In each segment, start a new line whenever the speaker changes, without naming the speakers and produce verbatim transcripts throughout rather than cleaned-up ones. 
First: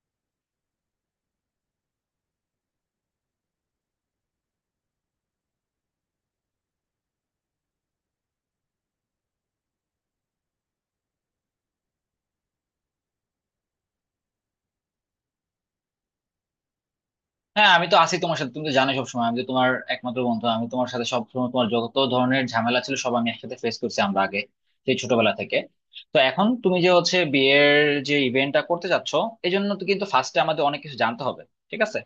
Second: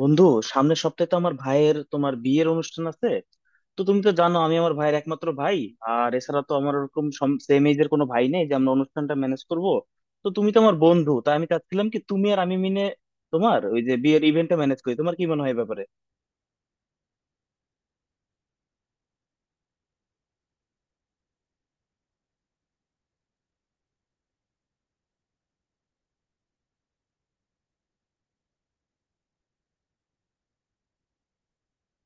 বন্ধু, সামনের সপ্তাহে তো আমার ভাইয়ের তোমার বিয়ের অনুষ্ঠান আছে। তো তুমি তো জানো, আমি আমার ভাইয়ের একমাত্র ভাই। আর এছাড়া তো আমার ওরকম সেম এজের কোনো ভাই নেই যে আমরা অনুষ্ঠানটা ম্যানেজ করব। তো তুমি তো আমার বন্ধু, তাই আমি চাচ্ছিলাম কি তুমি আর আমি মিলে তোমার ওই যে বিয়ের ইভেন্টটা ম্যানেজ করি। তোমার কি মনে হয় এ ব্যাপারে?
হ্যাঁ, আমি তো আছি তোমার সাথে। তুমি তো জানো সবসময়। আমি তো তোমার একমাত্র বন্ধু। আমি তোমার সাথে সবসময় তোমার যত ধরনের ঝামেলা ছিল সব আমি একসাথে ফেস করছি আমরা আগে সেই ছোটবেলা থেকে। তো এখন তুমি যে হচ্ছে বিয়ের যে ইভেন্টটা করতে যাচ্ছ, এই জন্য তো কিন্তু ফার্স্টে আমাদের অনেক কিছু জানতে হবে, ঠিক আছে।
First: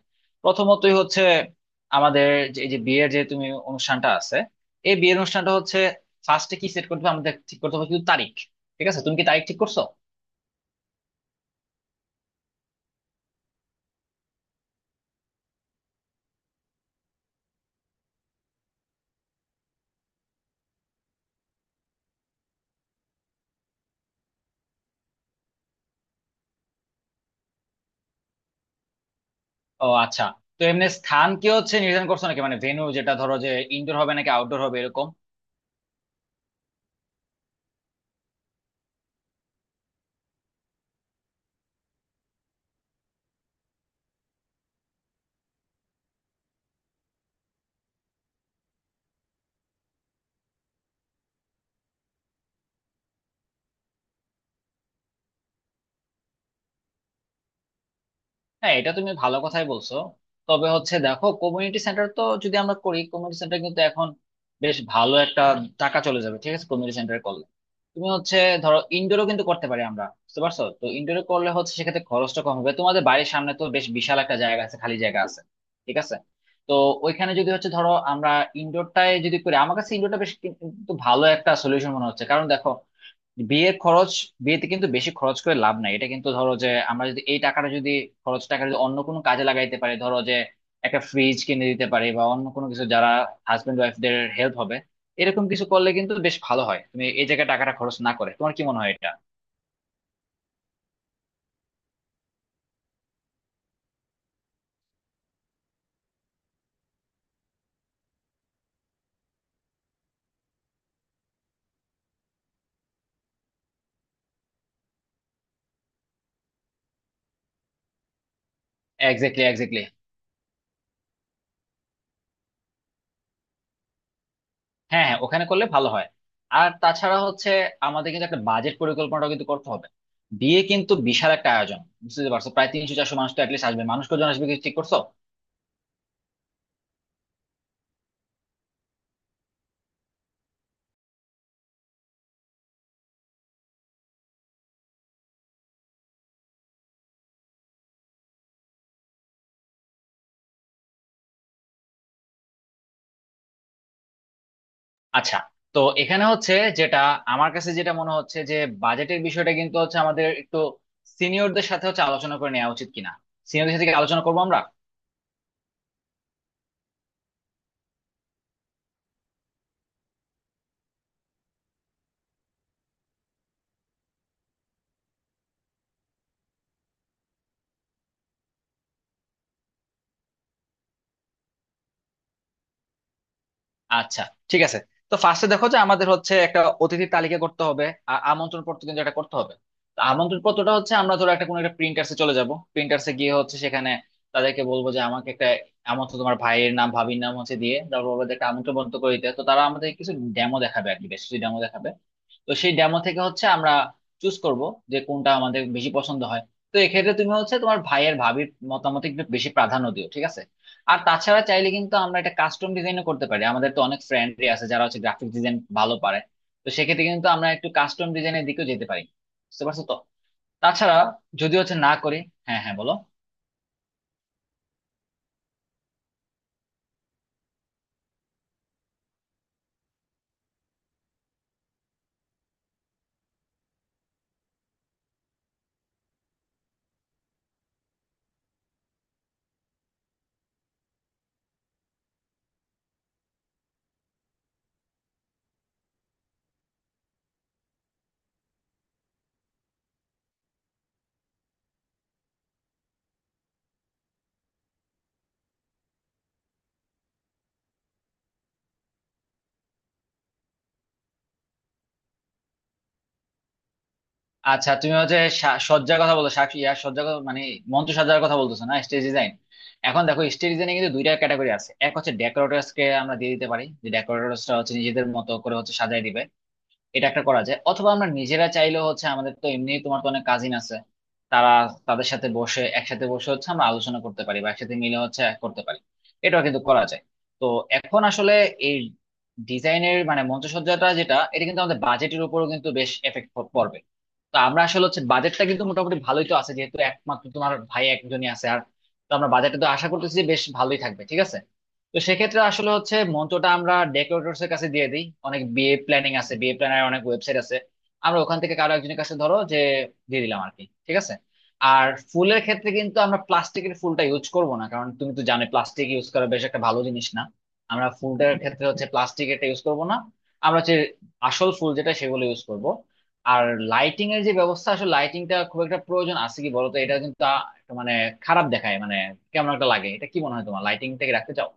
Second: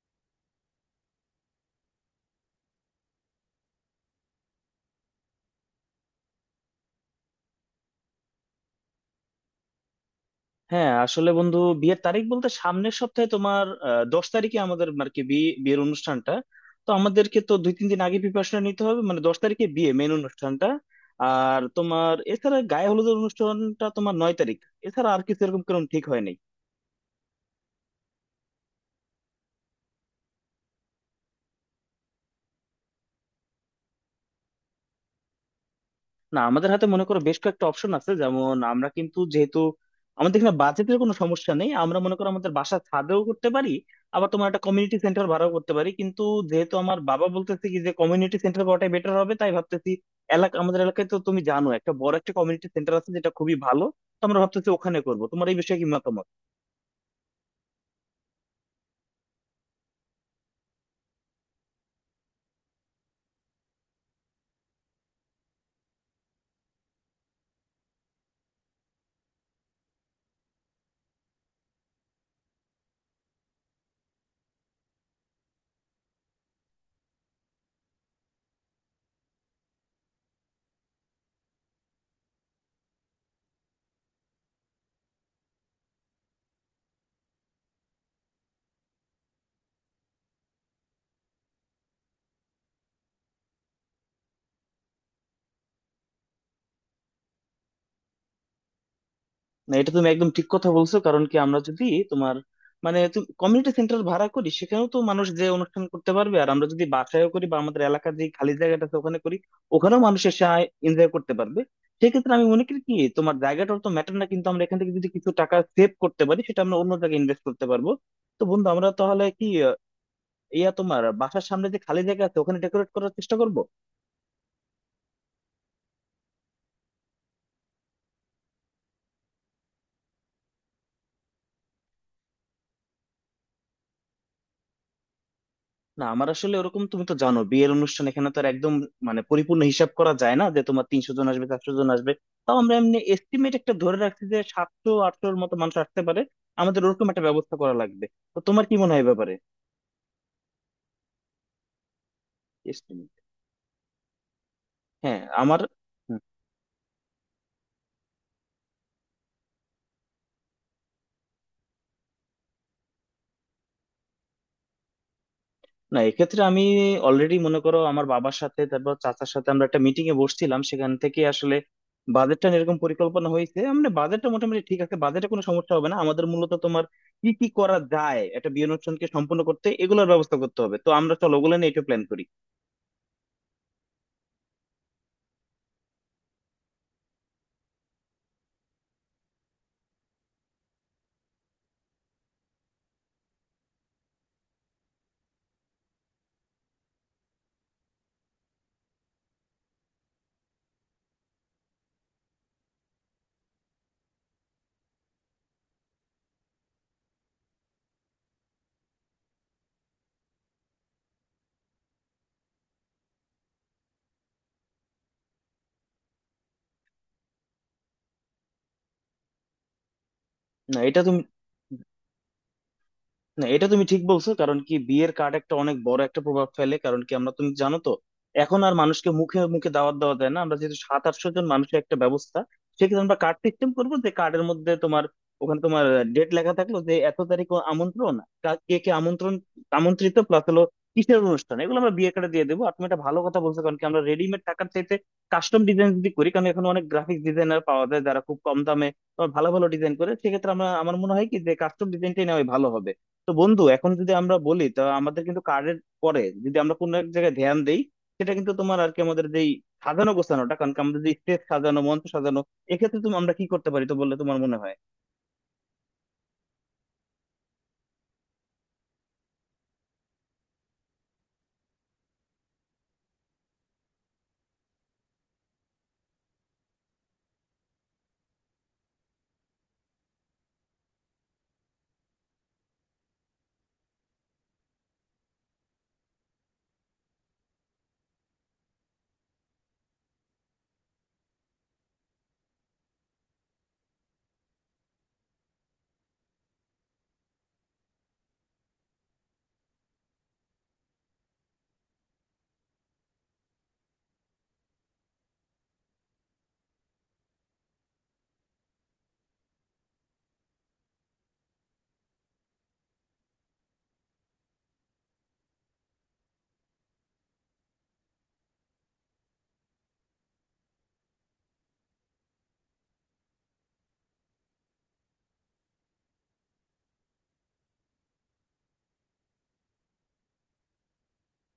প্রথমতই হচ্ছে আমাদের যে এই যে বিয়ের যে তুমি অনুষ্ঠানটা আছে, এই বিয়ের অনুষ্ঠানটা হচ্ছে ফার্স্টে কি সেট করতে হবে, আমাদের ঠিক করতে হবে কিন্তু তারিখ। ঠিক আছে, তুমি কি তারিখ ঠিক করছো?
হ্যাঁ আসলে বন্ধু, বিয়ের তারিখ বলতে সামনের সপ্তাহে তোমার আহ, দশ তারিখে আমাদের আর কি বিয়ে বিয়ের অনুষ্ঠানটা। তো আমাদেরকে তো দুই তিন দিন আগে প্রিপারেশন নিতে হবে, মানে দশ তারিখে বিয়ে মেন অনুষ্ঠানটা। আর তোমার এছাড়া গায়ে হলুদের অনুষ্ঠানটা তোমার নয় তারিখ। এছাড়া আর কিছু এরকম কোনো ঠিক হয়নি।
ও আচ্ছা। তো এমনি স্থান কি হচ্ছে নির্ধারণ করছো নাকি, মানে ভেন্যু, যেটা ধরো যে ইনডোর হবে নাকি আউটডোর হবে এরকম?
না, আমাদের হাতে মনে করো বেশ কয়েকটা অপশন আছে। যেমন আমরা কিন্তু, যেহেতু আমাদের এখানে বাজেটের কোনো সমস্যা নেই, আমরা মনে করো আমাদের বাসা ছাদেও করতে পারি, আবার তোমার একটা কমিউনিটি সেন্টার ভাড়াও করতে পারি। কিন্তু যেহেতু আমার বাবা বলতেছে কি যে কমিউনিটি সেন্টার করাটাই বেটার হবে, তাই ভাবতেছি এলাকা, আমাদের এলাকায় তো তুমি জানো একটা বড় একটা কমিউনিটি সেন্টার আছে যেটা খুবই ভালো। তো আমরা ভাবতেছি ওখানে করবো। তোমার এই বিষয়ে কি মতামত?
হ্যাঁ, এটা তুমি ভালো কথাই বলছো। তবে হচ্ছে দেখো, কমিউনিটি সেন্টার তো যদি আমরা করি, কমিউনিটি সেন্টার কিন্তু এখন বেশ ভালো একটা টাকা চলে যাবে, ঠিক আছে। কমিউনিটি সেন্টার করলে তুমি হচ্ছে ধরো ইনডোরও কিন্তু করতে পারি আমরা, বুঝতে পারছো তো? ইনডোরে করলে হচ্ছে সেক্ষেত্রে খরচটা কম হবে। তোমাদের বাড়ির সামনে তো বেশ বিশাল একটা জায়গা আছে, খালি জায়গা আছে, ঠিক আছে। তো ওইখানে যদি হচ্ছে ধরো আমরা ইনডোরটায় যদি করি, আমার কাছে ইনডোরটা বেশ কিন্তু ভালো একটা সলিউশন মনে হচ্ছে, কারণ দেখো বিয়ের খরচ, বিয়েতে কিন্তু বেশি খরচ করে লাভ নাই। এটা কিন্তু ধরো যে আমরা যদি এই টাকাটা যদি খরচ, টাকা যদি অন্য কোনো কাজে লাগাইতে পারি, ধরো যে একটা ফ্রিজ কিনে দিতে পারি বা অন্য কোনো কিছু যারা হাজবেন্ড ওয়াইফদের হেল্প হবে, এরকম কিছু করলে কিন্তু বেশ ভালো হয়। তুমি এই জায়গায় টাকাটা খরচ না করে, তোমার কি মনে হয় এটা?
না, এটা তুমি একদম ঠিক কথা বলছো। কারণ কি, আমরা যদি তোমার মানে কমিউনিটি সেন্টার ভাড়া করি সেখানেও তো মানুষ যে অনুষ্ঠান করতে পারবে, আর আমরা যদি বাসায়ও করি বা আমাদের এলাকার যে খালি জায়গাটা আছে ওখানে করি, ওখানেও মানুষ এসে এনজয় করতে পারবে। সেক্ষেত্রে আমি মনে করি কি তোমার জায়গাটা তো ম্যাটার না, কিন্তু আমরা এখান থেকে যদি কিছু টাকা সেভ করতে পারি সেটা আমরা অন্য জায়গায় ইনভেস্ট করতে পারবো। তো বন্ধু, আমরা তাহলে
এক্স্যাক্টলি,
কি আহ,
এক্স্যাক্টলি।
ইয়া, তোমার বাসার সামনে যে খালি জায়গা আছে ওখানে ডেকোরেট করার চেষ্টা করব।
হ্যাঁ হ্যাঁ, ওখানে করলে ভালো হয়। আর তাছাড়া হচ্ছে আমাদের কিন্তু একটা বাজেট পরিকল্পনাটা কিন্তু করতে হবে। বিয়ে কিন্তু বিশাল একটা আয়োজন, বুঝতে পারছো। প্রায় তিনশো চারশো মানুষ তো অ্যাটলিস্ট আসবে। মানুষ কজন আসবে কিছু ঠিক করছো?
না, আমার আসলে ওরকম, তুমি তো জানো বিয়ের অনুষ্ঠান এখানে তো আর একদম মানে পরিপূর্ণ হিসাব করা যায় না যে তোমার তিনশো জন আসবে চারশো জন আসবে। তাও আমরা এমনি এস্টিমেট একটা ধরে রাখছি যে সাতশো আটশোর মতো মানুষ আসতে পারে। আমাদের ওরকম একটা ব্যবস্থা করা লাগবে। তো তোমার কি মনে হয় এ ব্যাপারে এস্টিমেট? হ্যাঁ
আচ্ছা।
আমার।
তো এখানে হচ্ছে যেটা আমার কাছে যেটা মনে হচ্ছে যে বাজেটের বিষয়টা কিন্তু হচ্ছে আমাদের একটু সিনিয়রদের সাথে হচ্ছে আলোচনা করে নেওয়া উচিত কিনা। সিনিয়রদের সাথে কি আলোচনা করবো আমরা?
না, এক্ষেত্রে আমি অলরেডি মনে করো আমার বাবার সাথে, তারপর চাচার সাথে আমরা একটা মিটিং এ বসছিলাম, সেখান থেকে আসলে বাজেটটা এরকম পরিকল্পনা হয়েছে। মানে বাজেটটা মোটামুটি ঠিক আছে, বাজেটে কোনো সমস্যা হবে না আমাদের। মূলত তোমার কি কি করা যায় একটা বিয়ে অনুষ্ঠানকে সম্পূর্ণ করতে এগুলোর ব্যবস্থা করতে হবে। তো আমরা চলো ওগুলো নিয়ে একটু প্ল্যান করি।
আচ্ছা, ঠিক আছে। তো ফার্স্টে দেখো যে আমাদের হচ্ছে একটা অতিথি তালিকা করতে হবে, আর আমন্ত্রণ পত্র কিন্তু এটা করতে হবে। তো আমন্ত্রণ পত্রটা হচ্ছে আমরা ধরো একটা কোনো একটা প্রিন্টার্সে চলে যাব, প্রিন্টার্সে গিয়ে হচ্ছে সেখানে তাদেরকে বলবো যে আমাকে একটা আমন্ত্রণ, তোমার ভাইয়ের নাম ভাবির নাম হচ্ছে দিয়ে, তারপর বলবো যে একটা আমন্ত্রণ পত্র করে দিতে। তো তারা আমাদের কিছু ডেমো দেখাবে আর কি, বেশ কিছু ডেমো দেখাবে। তো সেই ডেমো থেকে হচ্ছে আমরা চুজ করব যে কোনটা আমাদের বেশি পছন্দ হয়। তো এক্ষেত্রে তুমি হচ্ছে তোমার ভাইয়ের ভাবির মতামত একটু বেশি প্রাধান্য দিও, ঠিক আছে। আর তাছাড়া চাইলে কিন্তু আমরা এটা কাস্টম ডিজাইনও করতে পারি। আমাদের তো অনেক ফ্রেন্ডই আছে যারা হচ্ছে গ্রাফিক ডিজাইন ভালো পারে। তো সেক্ষেত্রে কিন্তু আমরা একটু কাস্টম ডিজাইনের দিকেও যেতে পারি, বুঝতে পারছো তো।
না
তাছাড়া
এটা তুমি
যদি হচ্ছে না করি। হ্যাঁ হ্যাঁ, বলো।
না, এটা তুমি ঠিক বলছো। কারণ কি বিয়ের কার্ড একটা অনেক বড় একটা প্রভাব ফেলে। কারণ কি আমরা, তুমি জানো তো, এখন আর মানুষকে মুখে মুখে দাওয়াত দেওয়া যায় না। আমরা যেহেতু সাত আটশো জন মানুষের একটা ব্যবস্থা, সেক্ষেত্রে আমরা কার্ড সিস্টেম করবো, যে কার্ডের মধ্যে তোমার ওখানে তোমার ডেট লেখা থাকলো যে এত তারিখ ও আমন্ত্রণ, কা- কে কে আমন্ত্রণ আমন্ত্রিত প্লাস হলো কিসের অনুষ্ঠান, এগুলো আমরা বিয়ে কার্ডে দিয়ে দেবো। আর তুমি একটা ভালো কথা বলছো, কারণ কি আমরা রেডিমেড টাকার চাইতে কাস্টম ডিজাইন যদি করি, কারণ এখন অনেক গ্রাফিক ডিজাইনার পাওয়া যায় যারা খুব কম দামে তোমার ভালো ভালো ডিজাইন করে। সেক্ষেত্রে আমরা আমার মনে হয় কি যে কাস্টম ডিজাইনটাই নেওয়াই ভালো হবে। তো বন্ধু এখন যদি আমরা বলি, তা আমাদের কিন্তু কার্ডের পরে যদি আমরা কোনো এক জায়গায় ধ্যান দেই, সেটা কিন্তু তোমার আর কি আমাদের যেই সাজানো গোছানোটা, কারণ কি আমাদের যে স্টেজ সাজানো মঞ্চ সাজানো। এক্ষেত্রে তুমি আমরা কি করতে পারি তো বললে তোমার মনে
আচ্ছা,
হয়?
তুমি হচ্ছে সা- সজ্জার কথা বলতো, শাক ইয়ার সজ্জার কথা, মানে মঞ্চ সজ্জার কথা বলতেছো না, স্টেজ ডিজাইন? এখন দেখো স্টেজ ডিজাইনে কিন্তু দুইটা ক্যাটাগরি আছে। এক হচ্ছে ডেকোরেটরস কে আমরা দিয়ে দিতে পারি, যে ডেকোরেটরস টা হচ্ছে নিজেদের মতো করে হচ্ছে সাজায় দিবে। এটা একটা করা যায়, অথবা আমরা নিজেরা চাইলেও হচ্ছে, আমাদের তো এমনি তোমার তো অনেক কাজিন আছে, তারা, তাদের সাথে বসে, একসাথে বসে হচ্ছে আমরা আলোচনা করতে পারি বা একসাথে মিলে হচ্ছে করতে পারি, এটাও কিন্তু করা যায়। তো এখন আসলে এই ডিজাইনের মানে মঞ্চসজ্জাটা যেটা, এটা কিন্তু আমাদের বাজেটের উপরও কিন্তু বেশ এফেক্ট পড়বে। তো আমরা আসলে হচ্ছে বাজেটটা কিন্তু মোটামুটি ভালোই তো আছে, যেহেতু একমাত্র তোমার ভাই একজনই আছে, আর তো আমরা বাজেটটা তো আশা করতেছি যে বেশ ভালোই থাকবে, ঠিক আছে। তো সেক্ষেত্রে আসলে হচ্ছে মঞ্চটা আমরা ডেকোরেটরস এর কাছে দিয়ে দিই। অনেক বিয়ে প্ল্যানিং আছে, বিয়ে প্ল্যানার অনেক ওয়েবসাইট আছে। আমরা ওখান থেকে কারো একজনের কাছে ধরো যে দিয়ে দিলাম আর কি, ঠিক আছে। আর ফুলের ক্ষেত্রে কিন্তু আমরা প্লাস্টিকের ফুলটা ইউজ করব না, কারণ তুমি তো জানো প্লাস্টিক ইউজ করা বেশ একটা ভালো জিনিস না। আমরা ফুলটার ক্ষেত্রে হচ্ছে প্লাস্টিক এটা ইউজ করব না, আমরা হচ্ছে আসল ফুল যেটা সেগুলো ইউজ করব। আর লাইটিং এর যে ব্যবস্থা, আসলে লাইটিংটা খুব একটা প্রয়োজন আছে কি বলতো? এটা কিন্তু আ- একটা মানে খারাপ দেখায় মানে, কেমন একটা লাগে। এটা কি মনে হয় তোমার, লাইটিংটাকে রাখতে চাও?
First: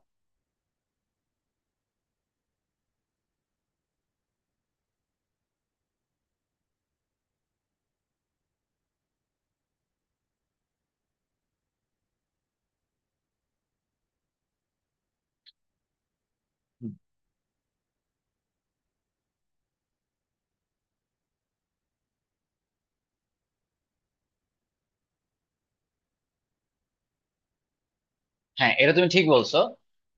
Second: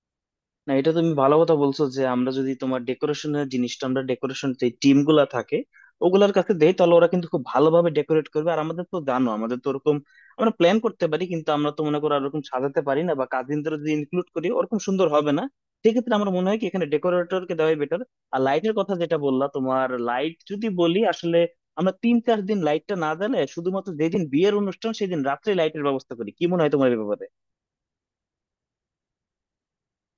না, এটা তুমি ভালো কথা বলছো যে আমরা যদি তোমার ডেকোরেশনের জিনিসটা আমরা ডেকোরেশন যে টিম গুলা থাকে ওগুলার কাছে দেই, তাহলে ওরা কিন্তু খুব ভালোভাবে ডেকোরেট করবে। আর আমাদের তো জানো আমাদের তো ওরকম আমরা প্ল্যান করতে পারি, কিন্তু আমরা তো মনে করো আর ওরকম সাজাতে পারি না, বা কাজিনদের যদি ইনক্লুড করি ওরকম সুন্দর হবে না। সেক্ষেত্রে আমার মনে হয় কি এখানে ডেকোরেটরকে দেওয়াই বেটার। আর লাইটের কথা যেটা বললা তোমার, লাইট যদি বলি আসলে আমরা তিন চার দিন লাইটটা না দিলে শুধুমাত্র যেদিন বিয়ের অনুষ্ঠান সেদিন রাত্রে লাইটের ব্যবস্থা করি, কি মনে হয় তোমার এই ব্যাপারে?
হ্যাঁ, এটা তুমি ঠিক বলছো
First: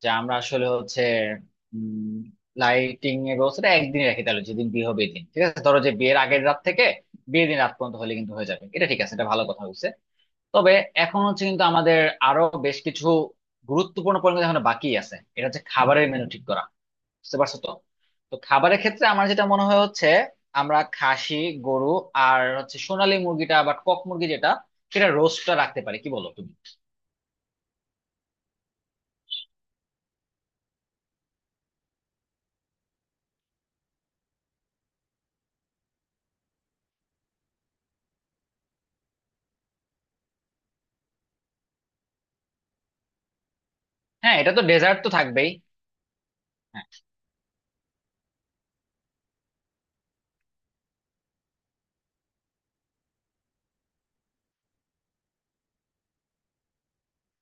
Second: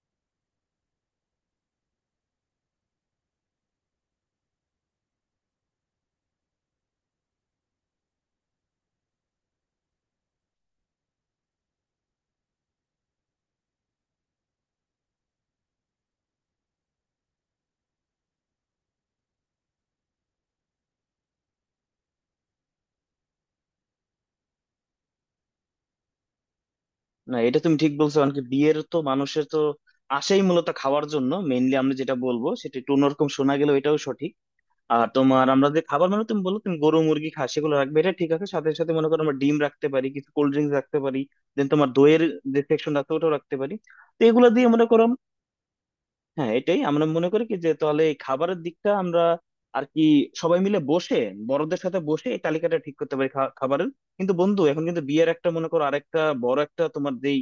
যে আমরা আসলে হচ্ছে লাইটিং এর ব্যবস্থাটা একদিন রাখি, তাহলে যেদিন বিয়ে হবে এদিন, ঠিক আছে, ধরো যে বিয়ের আগের রাত থেকে বিয়ের দিন রাত পর্যন্ত হলে কিন্তু হয়ে যাবে, এটা ঠিক আছে, এটা ভালো কথা বলছে। তবে এখন হচ্ছে কিন্তু আমাদের আরো বেশ কিছু গুরুত্বপূর্ণ পরিমাণ এখন বাকি আছে, এটা হচ্ছে খাবারের মেনু ঠিক করা, বুঝতে পারছো তো। তো খাবারের ক্ষেত্রে আমার যেটা মনে হয় হচ্ছে আমরা খাসি, গরু, আর হচ্ছে সোনালী মুরগিটা বা কক মুরগি যেটা, সেটা রোস্টটা রাখতে পারি, কি বলো তুমি?
না, এটা তুমি ঠিক বলছো। কারণ কি বিয়ের তো মানুষের তো আসেই মূলত খাওয়ার জন্য মেইনলি। আমরা যেটা বলবো সেটা একটু অন্যরকম শোনা গেল, এটাও সঠিক। আর তোমার আমরা যে খাবার মানে তুমি বললো তুমি গরু মুরগি খা, সেগুলো রাখবে এটা ঠিক আছে। সাথে সাথে মনে করো আমরা ডিম রাখতে পারি, কিছু কোল্ড ড্রিঙ্কস রাখতে পারি, দেন তোমার দইয়ের যে সেকশন আছে ওটাও রাখতে পারি। তো
হ্যাঁ,
এগুলো
এটা তো
দিয়ে মনে
ডেজার্ট
করো,
তো থাকবেই।
হ্যাঁ এটাই আমরা মনে করি কি যে তাহলে এই খাবারের দিকটা আমরা আর কি সবাই মিলে বসে, বড়দের সাথে বসে এই তালিকাটা ঠিক করতে পারি খা- খাবারের। কিন্তু বন্ধু এখন কিন্তু বিয়ের একটা মনে করো আরেকটা বড় একটা তোমার যেই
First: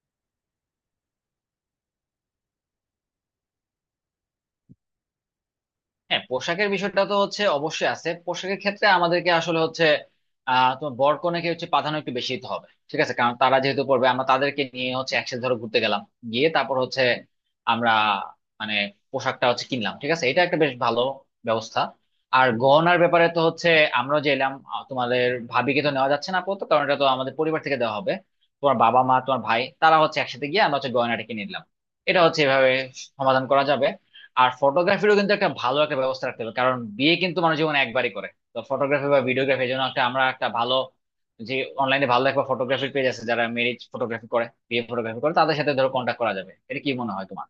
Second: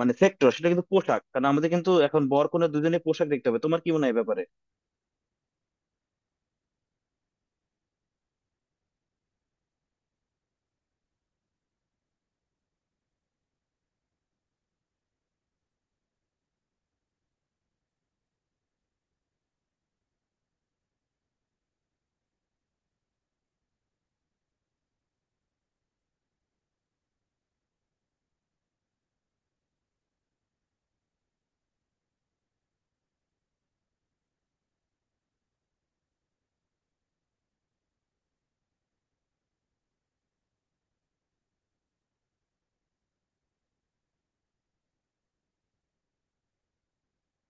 মানে সেক্টর সেটা কিন্তু পোশাক, কারণ আমাদের কিন্তু এখন বর কনে দুজনে পোশাক দেখতে হবে। তোমার কি মনে হয় এই ব্যাপারে?
হ্যাঁ, পোশাকের বিষয়টা তো হচ্ছে অবশ্যই আছে। পোশাকের ক্ষেত্রে আমাদেরকে আসলে হচ্ছে আহ, তোমার বর কনেকে হচ্ছে প্রাধান্য একটু বেশি দিতে হবে, ঠিক আছে, কারণ তারা যেহেতু পড়বে। আমরা তাদেরকে নিয়ে হচ্ছে একসাথে ধরো ঘুরতে গেলাম, গিয়ে তারপর হচ্ছে আমরা মানে পোশাকটা হচ্ছে কিনলাম, ঠিক আছে, এটা একটা বেশ ভালো ব্যবস্থা। আর গহনার ব্যাপারে তো হচ্ছে আমরা যে এলাম, আহ, তোমাদের ভাবিকে তো নেওয়া যাচ্ছে না আপাতত, কারণ এটা তো আমাদের পরিবার থেকে দেওয়া হবে। তোমার বাবা মা তোমার ভাই তারা হচ্ছে একসাথে গিয়ে আমরা হচ্ছে গয়নাটা কিনে নিলাম, এটা হচ্ছে এভাবে সমাধান করা যাবে। আর ফটোগ্রাফিরও কিন্তু একটা ভালো একটা ব্যবস্থা রাখতে হবে, কারণ বিয়ে কিন্তু মানুষ জীবনে একবারই করে। তো ফটোগ্রাফি বা ভিডিওগ্রাফি এর জন্য একটা আমরা একটা ভালো, যে অনলাইনে ভালো একটা ফটোগ্রাফির পেজ আছে যারা ম্যারেজ ফটোগ্রাফি করে, বিয়ে ফটোগ্রাফি করে, তাদের সাথে ধরো কন্ট্যাক্ট করা যাবে। এটা কি মনে হয় তোমার?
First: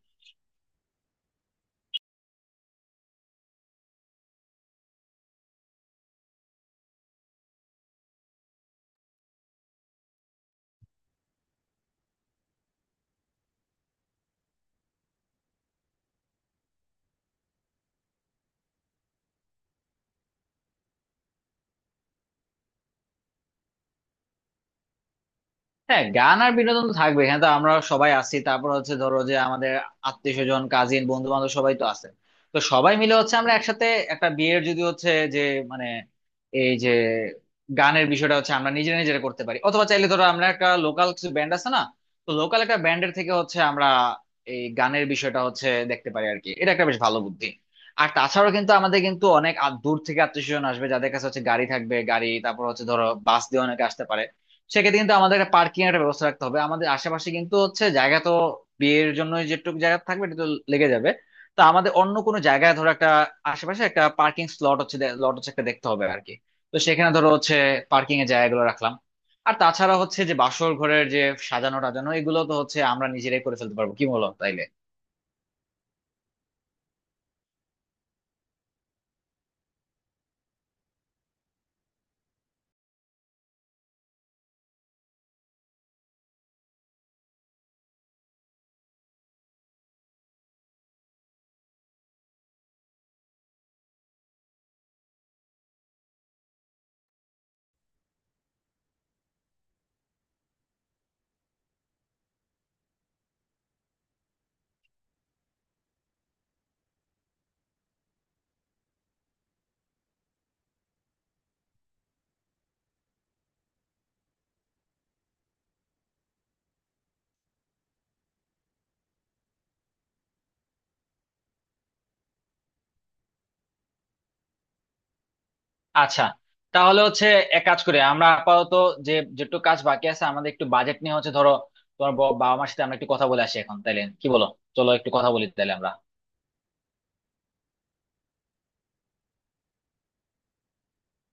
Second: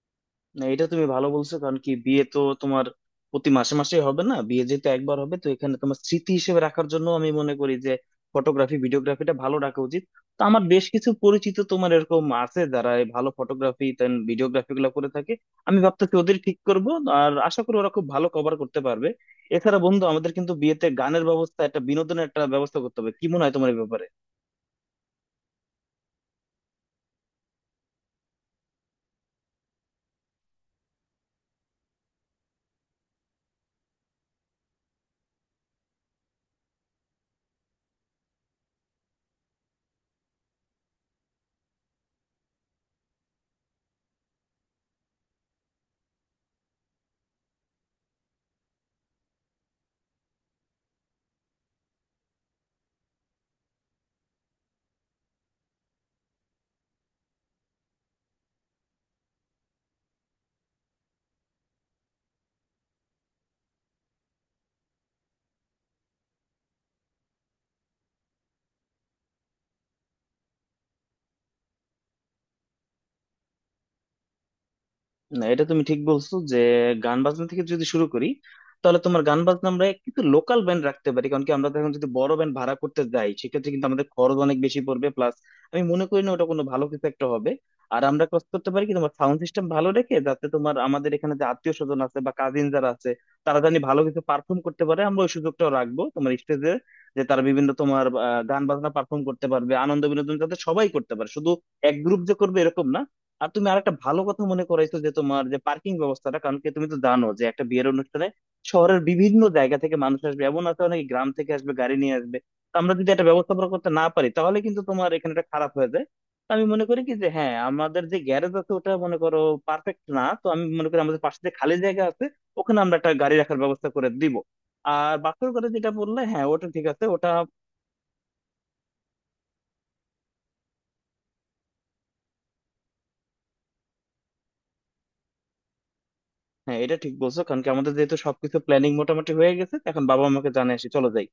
না, এটা তুমি ভালো বলছো। কারণ কি বিয়ে তো তোমার প্রতি মাসে মাসে হবে না, বিয়ে যেহেতু একবার হবে, তো এখানে তোমার স্মৃতি হিসেবে রাখার জন্য আমি মনে করি যে ফটোগ্রাফি ভিডিওগ্রাফিটা ভালো রাখা উচিত। তো আমার বেশ কিছু পরিচিত তোমার এরকম আছে যারা এই ভালো ফটোগ্রাফি দেন ভিডিওগ্রাফি গুলো করে থাকে। আমি ভাবতেছি ওদের ঠিক করব, আর আশা করি ওরা খুব ভালো কভার করতে পারবে। এছাড়া বন্ধু আমাদের কিন্তু বিয়েতে গানের ব্যবস্থা একটা, বিনোদনের একটা ব্যবস্থা করতে হবে। কি মনে হয় তোমার এই ব্যাপারে?
হ্যাঁ, গান আর বিনোদন তো থাকবে। এখানে তো আমরা সবাই আছি, তারপর হচ্ছে ধরো যে আমাদের আত্মীয় স্বজন, কাজিন, বন্ধু বান্ধব সবাই তো আছে। তো সবাই মিলে হচ্ছে আমরা একসাথে একটা বিয়ের, যদি হচ্ছে যে মানে এই যে গানের বিষয়টা হচ্ছে আমরা নিজেরা নিজেরা করতে পারি, অথবা চাইলে ধরো আমরা একটা লোকাল কিছু ব্যান্ড আছে না, তো লোকাল একটা ব্যান্ডের থেকে হচ্ছে আমরা এই গানের বিষয়টা হচ্ছে দেখতে পারি আর কি, এটা একটা বেশ ভালো বুদ্ধি। আর তাছাড়াও কিন্তু আমাদের কিন্তু অনেক আ- দূর থেকে আত্মীয় স্বজন আসবে যাদের কাছে হচ্ছে গাড়ি থাকবে, গাড়ি, তারপর হচ্ছে ধরো বাস দিয়ে অনেকে আসতে পারে। সেক্ষেত্রে কিন্তু আমাদের একটা পার্কিং এর একটা ব্যবস্থা রাখতে হবে। আমাদের আশেপাশে কিন্তু হচ্ছে জায়গা তো বিয়ের জন্য যেটুকু জায়গা থাকবে এটা তো লেগে যাবে। তা আমাদের অন্য কোনো জায়গায় ধরো একটা, আশেপাশে একটা পার্কিং স্লট হচ্ছে, লট হচ্ছে একটা দেখতে হবে আর কি। তো সেখানে ধরো হচ্ছে পার্কিং এর জায়গাগুলো রাখলাম। আর তাছাড়া হচ্ছে যে বাসর ঘরের যে সাজানো টাজানো এগুলো তো হচ্ছে আমরা নিজেরাই করে ফেলতে পারবো, কি বলো তাইলে?
না, এটা তুমি ঠিক বলছো যে গান বাজনা থেকে যদি শুরু করি, তাহলে তোমার গান বাজনা আমরা কিন্তু লোকাল ব্যান্ড রাখতে পারি। কারণ কি আমরা তো এখন যদি বড় ব্যান্ড ভাড়া করতে যাই সেক্ষেত্রে কিন্তু আমাদের খরচ অনেক বেশি পড়বে, প্লাস আমি মনে করি না ওটা কোনো ভালো কিছু একটা হবে। আর আমরা কাজ করতে পারি কি তোমার সাউন্ড সিস্টেম ভালো রেখে, যাতে তোমার আমাদের এখানে যে আত্মীয় স্বজন আছে বা কাজিন যারা আছে তারা জানি ভালো কিছু পারফর্ম করতে পারে, আমরা ওই সুযোগটাও রাখবো তোমার স্টেজে যে তারা বিভিন্ন তোমার আহ, গান বাজনা পারফর্ম করতে পারবে, আনন্দ বিনোদন যাতে সবাই করতে পারে, শুধু এক গ্রুপ যে করবে এরকম না। আর তুমি আরেকটা ভালো কথা মনে করাইছো যে তোমার যে পার্কিং ব্যবস্থাটা, কারণ কি তুমি তো জানো যে একটা বিয়ের অনুষ্ঠানে শহরের বিভিন্ন জায়গা থেকে মানুষ আসবে, এমন আছে অনেকে গ্রাম থেকে আসবে গাড়ি নিয়ে আসবে। তো আমরা যদি একটা ব্যবস্থাপনা করতে না পারি তাহলে কিন্তু তোমার এখানে একটা খারাপ হয়ে যায়। তো আমি মনে করি কি যে হ্যাঁ আমাদের যে গ্যারেজ আছে ওটা মনে করো পারফেক্ট না। তো আমি মনে করি আমাদের পাশে যে খালি জায়গা আছে ওখানে আমরা একটা গাড়ি রাখার ব্যবস্থা করে দিব। আর বাসের কথা যেটা বললে,
আচ্ছা,
হ্যাঁ ওটা ঠিক
তাহলে
আছে
হচ্ছে
ওটা।
এক কাজ করে আমরা আপাতত যে যেটুকু কাজ বাকি আছে আমাদের একটু বাজেট নিয়ে হচ্ছে ধরো তোমার ব- বাবা মার সাথে আমরা একটু কথা বলে আসি এখন, তাইলে কি বলো। চলো একটু কথা বলি তাইলে আমরা।
হ্যাঁ, এটা ঠিক বলছো। কারণ কি আমাদের যেহেতু সবকিছু প্ল্যানিং মোটামুটি হয়ে গেছে, এখন বাবা মাকে জানিয়ে আসি, চলো যাই।